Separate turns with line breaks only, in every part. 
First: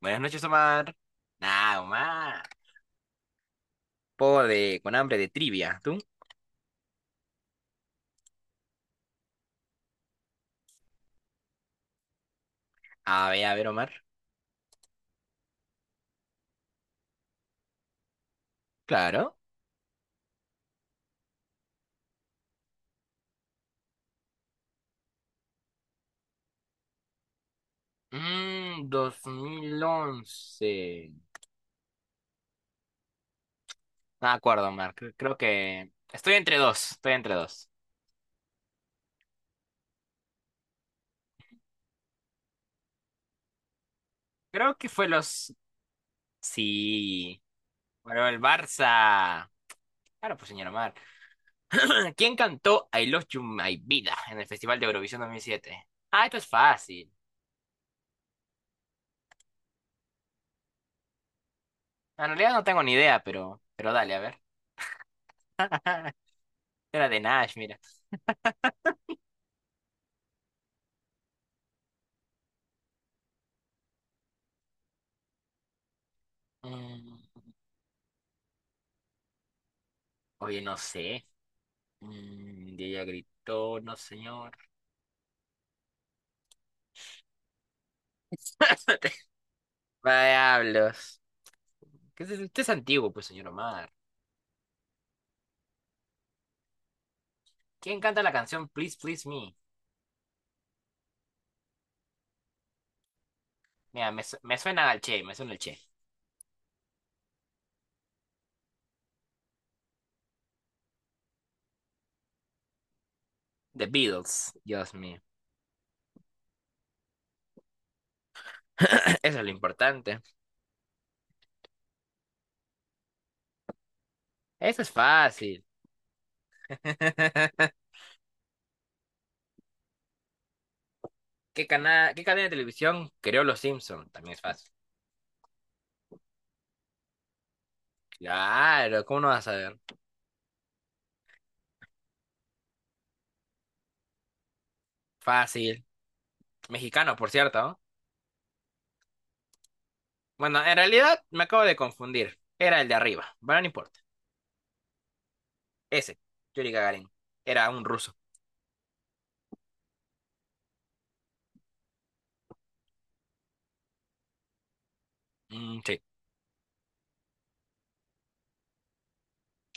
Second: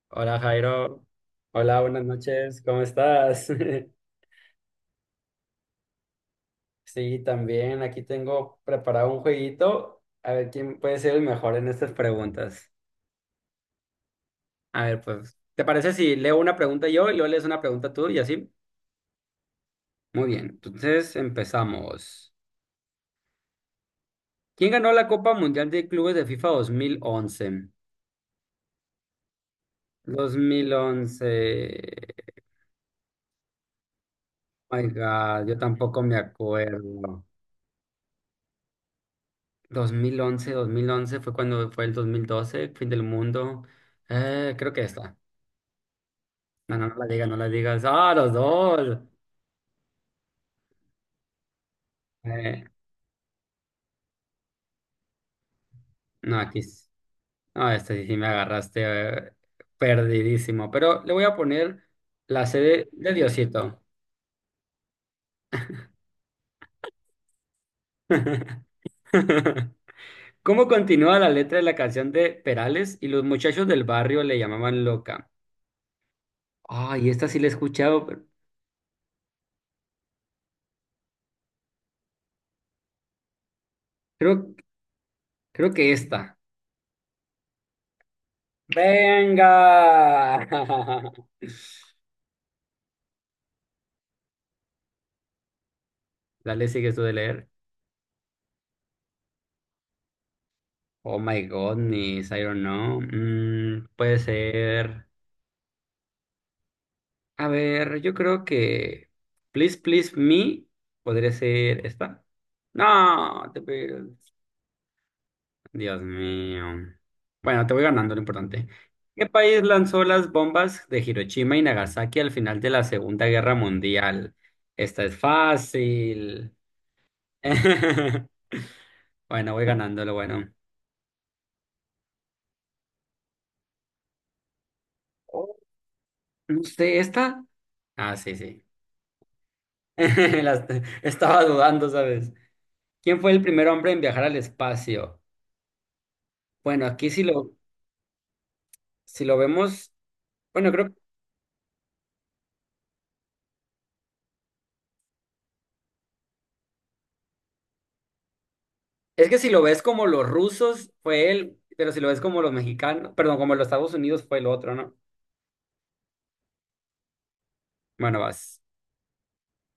Buenas
Hola
noches, Omar.
Jairo,
Nah,
hola, buenas
Omar.
noches, ¿cómo estás?
Poco de, con hambre de trivia. ¿Tú?
Sí, también aquí tengo preparado un jueguito, a ver quién puede ser el mejor en estas preguntas.
A ver, Omar.
A ver, pues, ¿te parece si leo una pregunta yo y luego lees una pregunta tú y así?
Claro.
Muy bien, entonces empezamos. ¿Quién ganó la Copa Mundial de Clubes de FIFA dos mil once?
Dos mil
dos mil
once.
once.
No me acuerdo,
Oh my
Omar. Creo
God, yo
que.
tampoco me
Estoy entre dos, estoy
acuerdo.
entre dos.
Dos mil once fue cuando fue el 2012, fin del mundo. Creo
Creo
que
que fue
esta.
los.
No, no, no la digas, no
Sí.
la digas. ¡Ah,
Bueno,
los
el
dos!
Barça. Claro, pues, señor Omar. ¿Quién
Eh,
cantó I Love You My Vida en el Festival de Eurovisión 2007? Ah, esto
no,
es
aquí.
fácil.
No, este sí, sí me agarraste. eh, Perdidísimo. Pero le voy a poner
En
la
realidad no tengo
sede
ni
de
idea,
Diosito.
Pero dale, a ver. Era de Nash, mira.
¿Cómo continúa la letra de la canción de Perales? Y los muchachos del barrio le llamaban loca. Ay, esta sí
Mm.
la he escuchado, pero
Oye, no sé. Y ella gritó, no señor.
Creo, creo que esta. ¡Venga!
Diablos. ¿Qué es eso? Usted es antiguo, pues, señor Omar.
Dale, sigues tú de leer.
¿Quién canta la canción Please, Please Me?
Oh my goodness, I don't know.
Mira,
Puede
me suena al
ser.
Che, me suena al Che.
A ver, yo creo que Please Please Me podría ser esta. No, te
The
pido.
Beatles, Dios mío.
Dios mío. Bueno, te voy ganando lo importante. ¿Qué
Eso es lo
país lanzó
importante.
las bombas de Hiroshima y Nagasaki al final de la Segunda Guerra Mundial?
Eso es
Esta es
fácil.
fácil. Bueno, voy ganando lo bueno.
¿Qué cadena de televisión creó Los Simpson? También es fácil.
No sé, esta. Ah, sí, sí.
Claro, ¿cómo no vas a ver?
Las- Estaba dudando, ¿sabes? ¿Quién fue el primer hombre en viajar al espacio?
Fácil.
Bueno, aquí
Mexicano,
si
por
lo,
cierto, ¿no?
si lo vemos,
Bueno,
bueno,
en
creo,
realidad me acabo de confundir. Era el de arriba, pero no importa. Ese, Yuri Gagarin, era un ruso.
es que si lo ves como los rusos, fue él, pero si lo ves como los mexicanos, perdón, como los Estados Unidos, fue el otro, ¿no?
Mm, sí.
Bueno, vas.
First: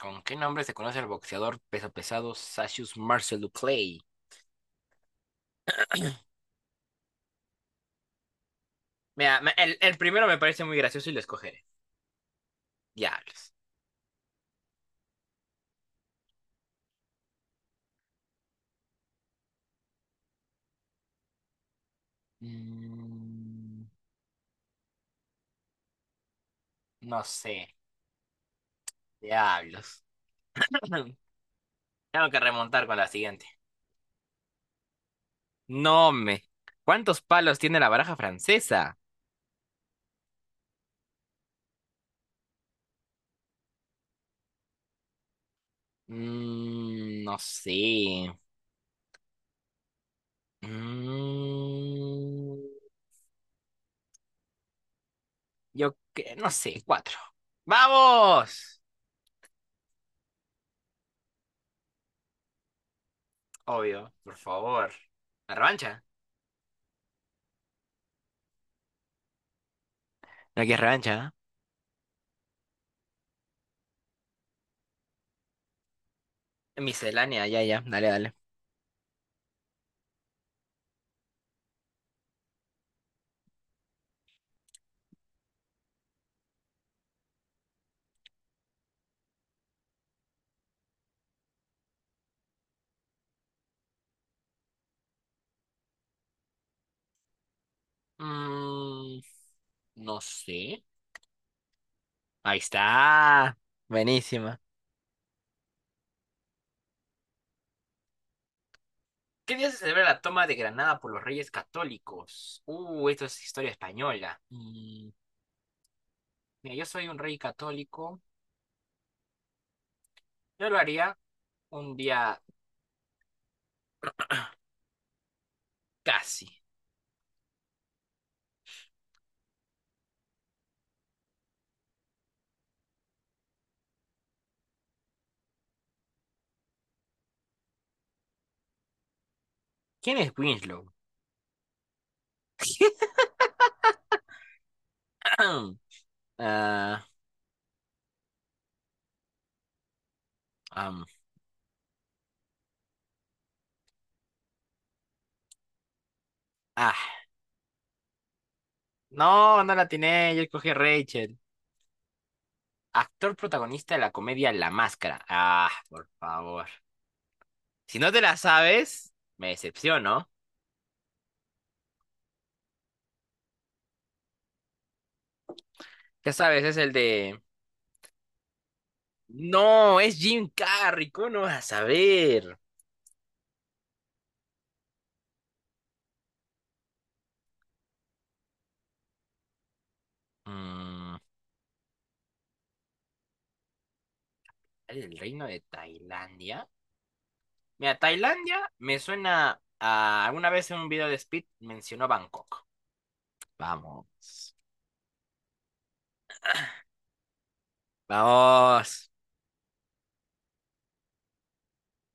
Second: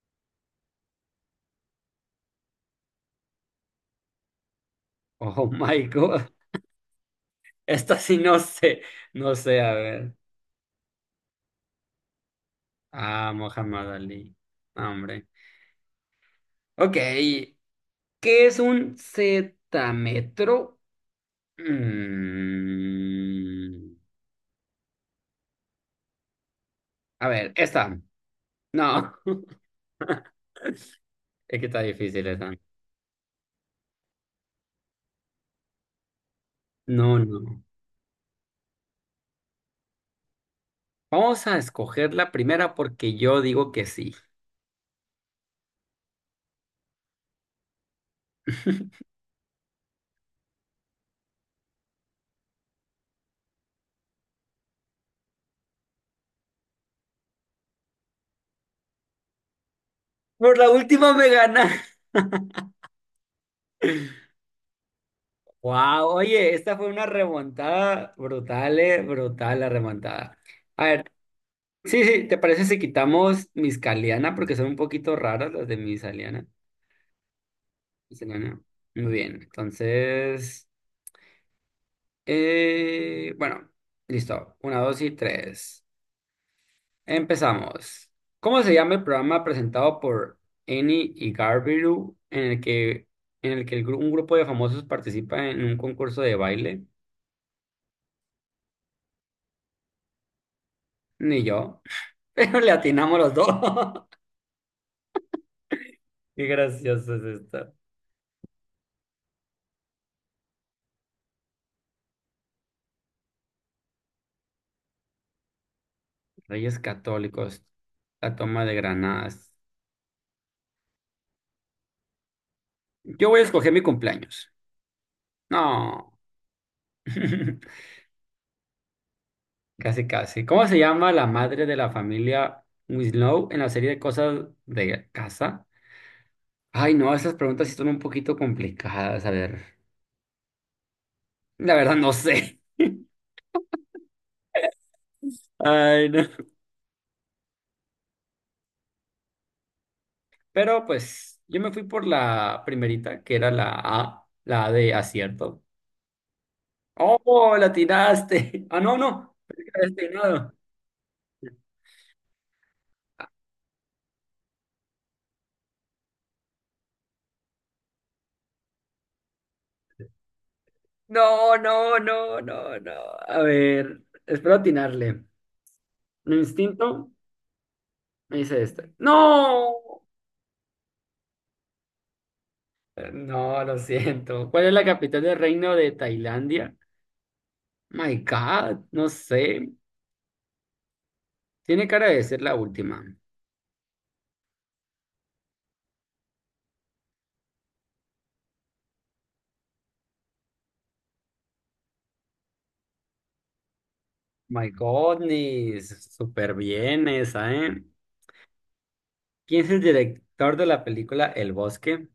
¿Con qué nombre se conoce el boxeador peso pesado Cassius Marcel Duclay?
Oh my God. Esta sí no sé, no
Mira,
sé, a
el
ver.
primero me parece muy gracioso y lo escogeré.
Ah,
Diablos.
Muhammad Ali. No, hombre. Ok, ¿qué es un cetametro?
Mm,
Mm,
no
A ver,
sé.
esta. No,
Diablos.
es que está difícil
Tengo que
esa.
remontar con la siguiente. No me.
No,
¿Cuántos palos
no.
tiene la baraja francesa?
Vamos a escoger la primera porque yo digo que sí.
No sé. Mm, yo que no sé, cuatro. ¡Vamos!
Por la última me gana.
Obvio, por favor. ¿La revancha?
Wow, oye, esta fue una remontada brutal, brutal la remontada.
Aquí es
A ver,
revancha,
sí, sí, ¿te parece si quitamos mis caliana? Porque son un poquito raras las de mis aliana.
¿eh? Miscelánea, ya, ya. Dale,
Mis
dale.
aliana. Muy bien, entonces, bueno, listo. Una, dos y tres. Empezamos. ¿Cómo se llama el programa presentado por Eni y Garbiru en el que un grupo de famosos participa en un concurso de baile?
Mm, no sé.
Ni yo,
Ahí
pero le atinamos los dos.
está. Buenísima.
Qué gracioso es esto.
¿Qué día se celebra la toma de Granada por los Reyes Católicos? Esto es historia española. Mira,
Reyes
yo soy un rey
Católicos,
católico.
la toma de Granadas.
Yo lo haría un día
Yo voy a escoger mi cumpleaños. No,
casi.
casi casi. ¿Cómo se llama la madre de la familia Winslow en la serie de Cosas de casa? Ay, no, esas preguntas sí son un poquito complicadas. A ver,
¿Quién es Winslow?
la verdad no sé. Ay, no.
Ah,
Pero
am,
pues yo me fui por la primerita, que era la A de acierto.
ah,
¡Oh, la tiraste! Ah, no, no.
No,
Pensé que
no
la
la
habías
tiene, yo
atinado.
escogí a Rachel. Actor protagonista de la comedia La Máscara. Ah, por favor. Si no te la sabes, me decepciono.
No, no, no, no, no. A ver, espero atinarle.
Ya
Mi
sabes, es
instinto
el de.
me dice este. ¡No!
No, es Jim Carrey, ¿cómo no vas a saber?
No, lo siento. ¿Cuál es la capital del reino de Tailandia? My God, no sé.
Mm,
Tiene cara de ser la última.
¿El reino de Tailandia? Mira, Tailandia me suena a. Alguna vez en un video de Speed mencionó Bangkok. Vamos.
My goodness, súper bien esa, ¿eh?
Vamos.
¿Quién es el director de la película El Bosque?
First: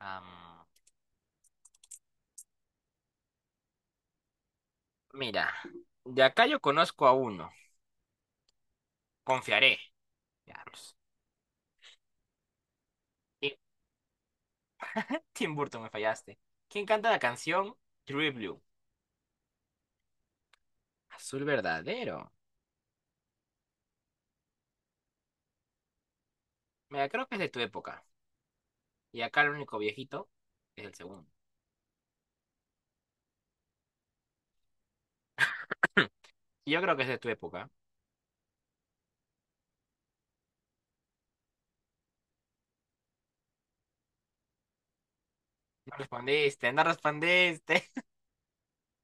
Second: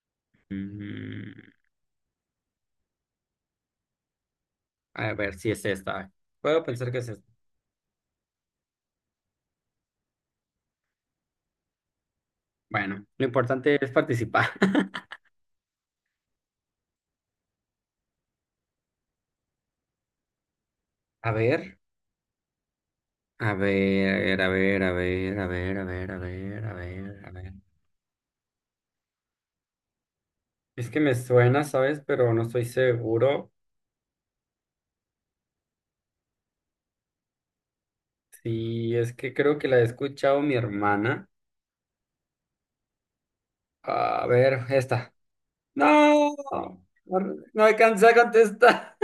Am,
Mm, a ver si
mira,
es esta.
de acá yo
Puedo pensar que
conozco
es
a
esta.
uno. Confiaré. Veamos.
Bueno, lo importante es participar.
Tim Burton, me fallaste. ¿Quién canta la canción True Blue?
A
Azul
ver,
verdadero.
a ver, a ver, a ver, a ver, a ver, a ver, a
Mira,
ver,
creo
a
que es de
ver.
tu época. Y acá el único viejito es
Es
el
que me
segundo.
suena, ¿sabes? Pero no estoy seguro.
Yo creo que es de tu época.
Sí, es que creo que la he escuchado mi hermana. A ver, esta.
No
No,
respondiste, no
no
respondiste.
alcancé a contestar.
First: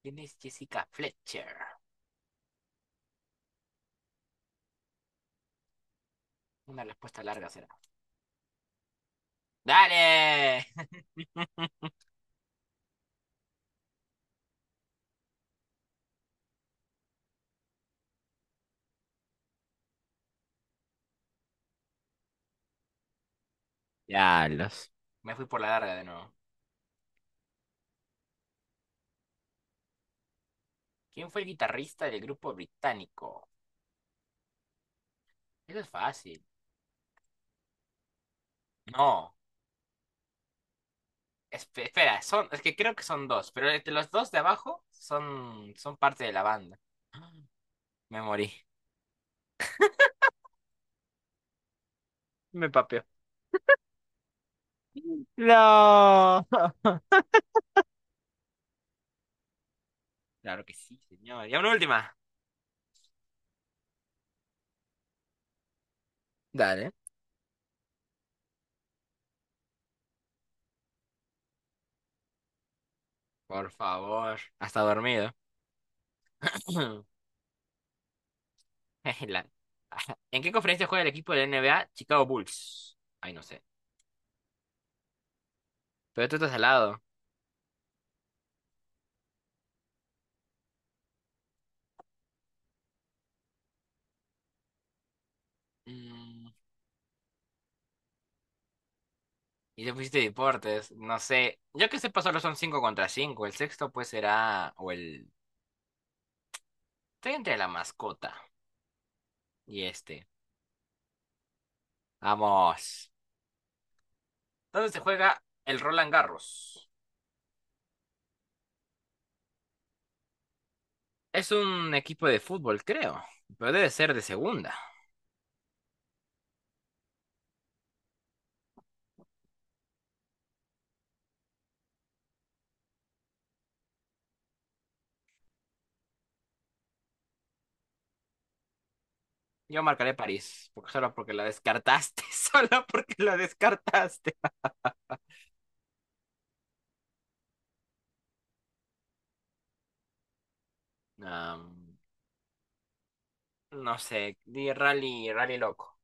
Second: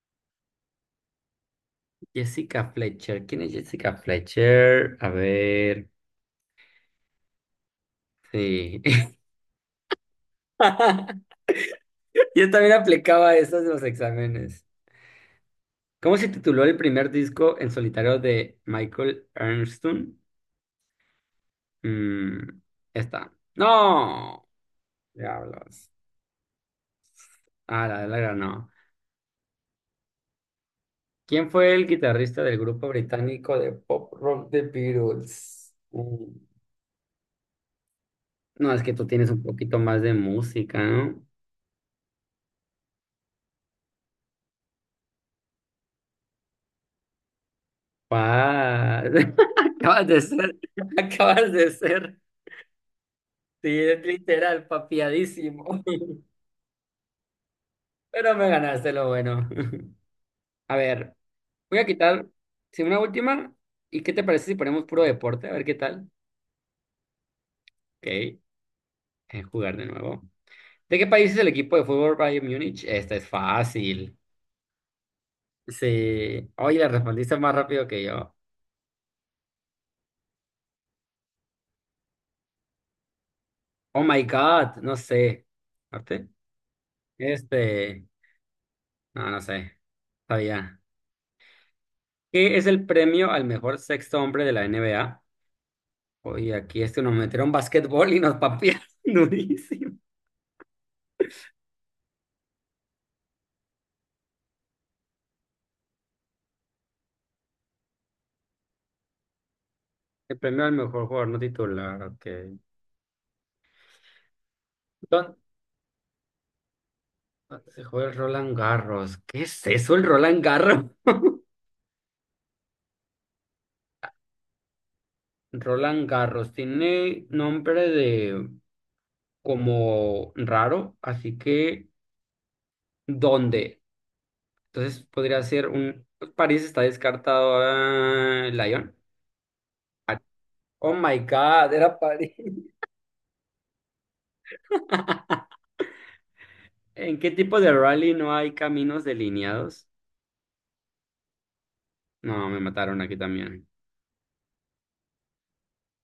¿Quién es Jessica Fletcher?
Jessica Fletcher. ¿Quién es Jessica Fletcher? A ver.
Una respuesta larga será.
Sí.
¡Dale!
Yo también aplicaba esas en los exámenes. ¿Cómo se tituló el primer disco en solitario de Michael Ernstun? Mm, Esta.
Ya
¡No!
los. Me fui por la
Diablos.
larga de nuevo.
Ah, la de la ganó.
¿Quién fue el
¿Quién fue el
guitarrista del
guitarrista
grupo
del grupo
británico?
británico de pop rock The Beatles?
Eso es fácil.
No, es que tú tienes
No.
un poquito más de música, ¿no?
Espera, son, es que creo que son dos, pero entre los dos de abajo son parte de la banda. Me morí.
Pa, acabas de ser, acabas de ser,
Me papió.
sí, es literal, papiadísimo.
No.
Pero me ganaste lo bueno.
Claro que
A
sí,
ver,
señor. Y una
voy a
última.
quitar, si una última, ¿y qué te parece si ponemos puro deporte? A ver qué tal.
Dale.
Ok, jugar de nuevo. ¿De qué país es el equipo de fútbol Bayern Múnich? Esta es
Por
fácil.
favor, hasta dormido.
Sí, oye, la respondiste más rápido que yo.
La- ¿En qué conferencia juega el equipo de NBA? Chicago Bulls. Ay, no sé.
Oh my God, no sé.
Pero
¿Arte?
tú estás al lado.
Este, no, no sé, sabía. ¿Qué es el premio al mejor sexto hombre de la NBA?
Mm.
Oye, aquí este nos metieron basquetbol y nos papearon
Y te
durísimo.
pusiste deportes. No sé. Yo que sepa, solo son 5 contra cinco. El sexto, pues será. O el. Estoy entre la mascota y este.
El premio al mejor jugador no titular, ok.
Vamos. ¿Dónde se
Don-
juega el Roland Garros?
Se juega el Roland Garros. ¿Qué es eso, el Roland Garros?
Es un equipo de fútbol, creo. Pero debe ser de segunda.
Roland Garros tiene nombre de como raro, así que ¿dónde? Entonces podría ser pues, París está descartado. Lyon.
Yo marcaré
Ah,
París, porque
Oh
solo
my
porque la
God, era
descartaste.
París.
Solo porque la descartaste.
¿En qué tipo de rally no hay caminos delineados?
Am,
No, me mataron aquí también.
no sé, di rally, rally loco.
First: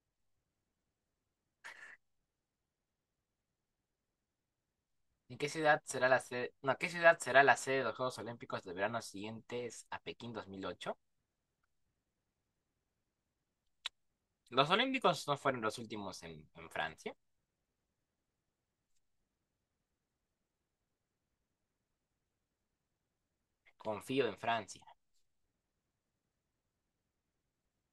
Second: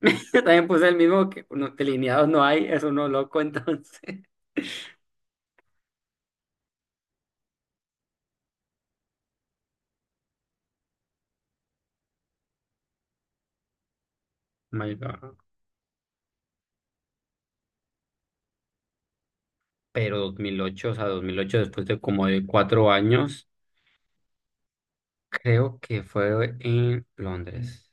Yo también puse el mismo que no, delineados no hay, es uno loco entonces.
¿En qué ciudad será la sede? No, ¿qué ciudad será la sede de los Juegos Olímpicos de verano siguientes a Pekín 2008? Los
My
Olímpicos no
God.
fueron los últimos en, Francia.
Pero 2008, o sea, 2008 después de como de 4 años,
Confío en Francia.
creo que fue en Londres.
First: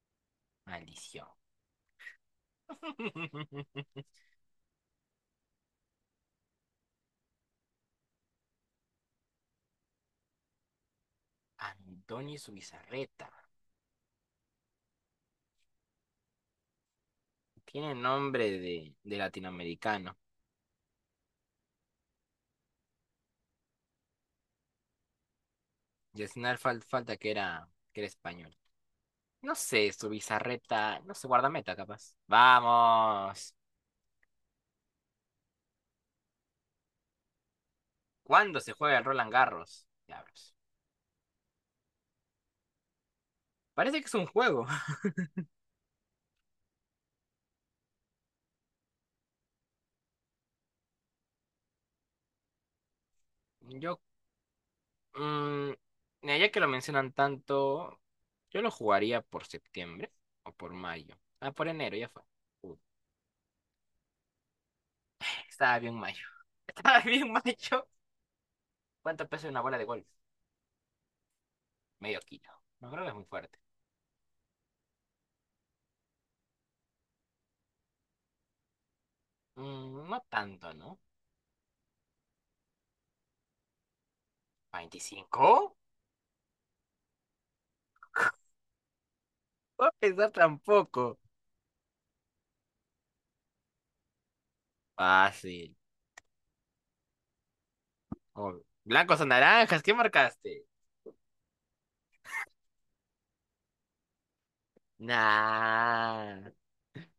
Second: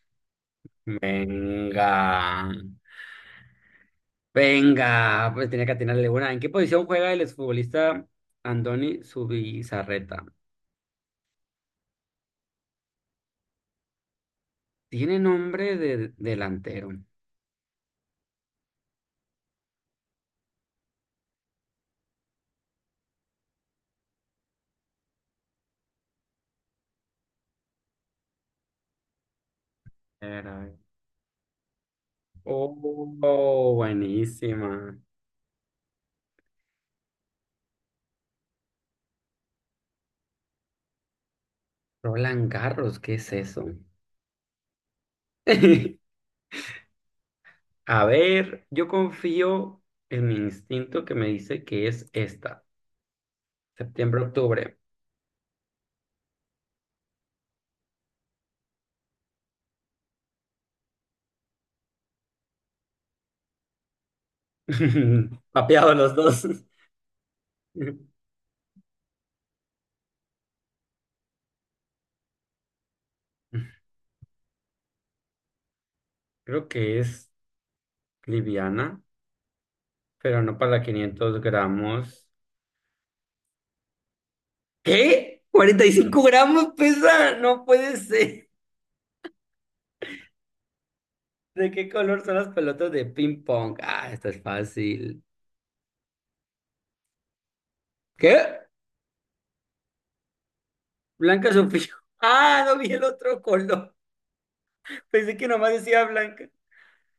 Maldición.
Venga, venga, pues tenía que atinarle una. ¿En qué posición juega el exfutbolista Andoni Zubizarreta?
Antonio Zubizarreta.
Tiene nombre de delantero.
Tiene nombre de latinoamericano. Y al final falta que era español. No sé, Zubizarreta. No sé, guardameta capaz. ¡Vamos!
Oh, buenísima.
¿Cuándo se juega el Roland Garros? Diablos.
Roland Garros, ¿qué es eso?
Parece que es un juego.
A ver, yo confío en mi instinto que me dice que es esta,
Yo.
septiembre-octubre.
mm, Mira, ya que lo mencionan tanto, yo lo jugaría por septiembre o por mayo. Ah, por enero, ya fue. Uy, estaba
Papeado
bien
los
mayo.
dos.
Estaba bien mayo. ¿Cuánto pesa una bola de golf? Medio kilo. No creo que es muy fuerte.
Creo que es liviana,
No
pero no
tanto,
para
¿no?
500 gramos. ¿Qué?
¿25?
¿45 gramos pesa? No puede ser.
No a pensar tampoco.
¿De qué color son las pelotas de ping pong? Ah, esta es fácil.
Fácil. Oh,
¿Qué?
blancos o naranjas, ¿qué marcaste?
Blanca Sofía. Ah, no vi el otro color. Pensé que nomás decía
Nah.
blanca.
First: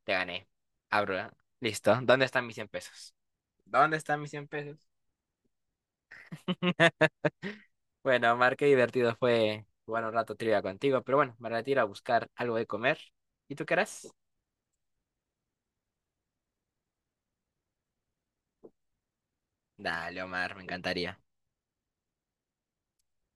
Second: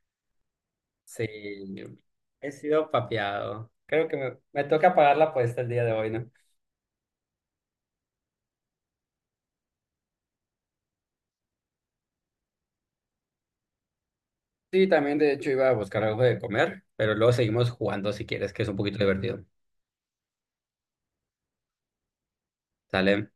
Te gané. Abro.
Sí,
¿Eh? Listo. ¿Dónde están
he
mis 100
sido
pesos?
papeado.
¿Dónde
Creo que
están mis
me,
100
me
pesos?
toca pagar la apuesta el día de hoy, ¿no?
Bueno, Mar, qué divertido fue jugar un rato trivia contigo, pero bueno, me retiro a buscar algo de comer. ¿Y tú qué harás?
Sí, también de hecho iba a buscar algo de comer, pero luego seguimos jugando si quieres, que es un poquito divertido.
Dale, Omar, me encantaría.
¿Sale?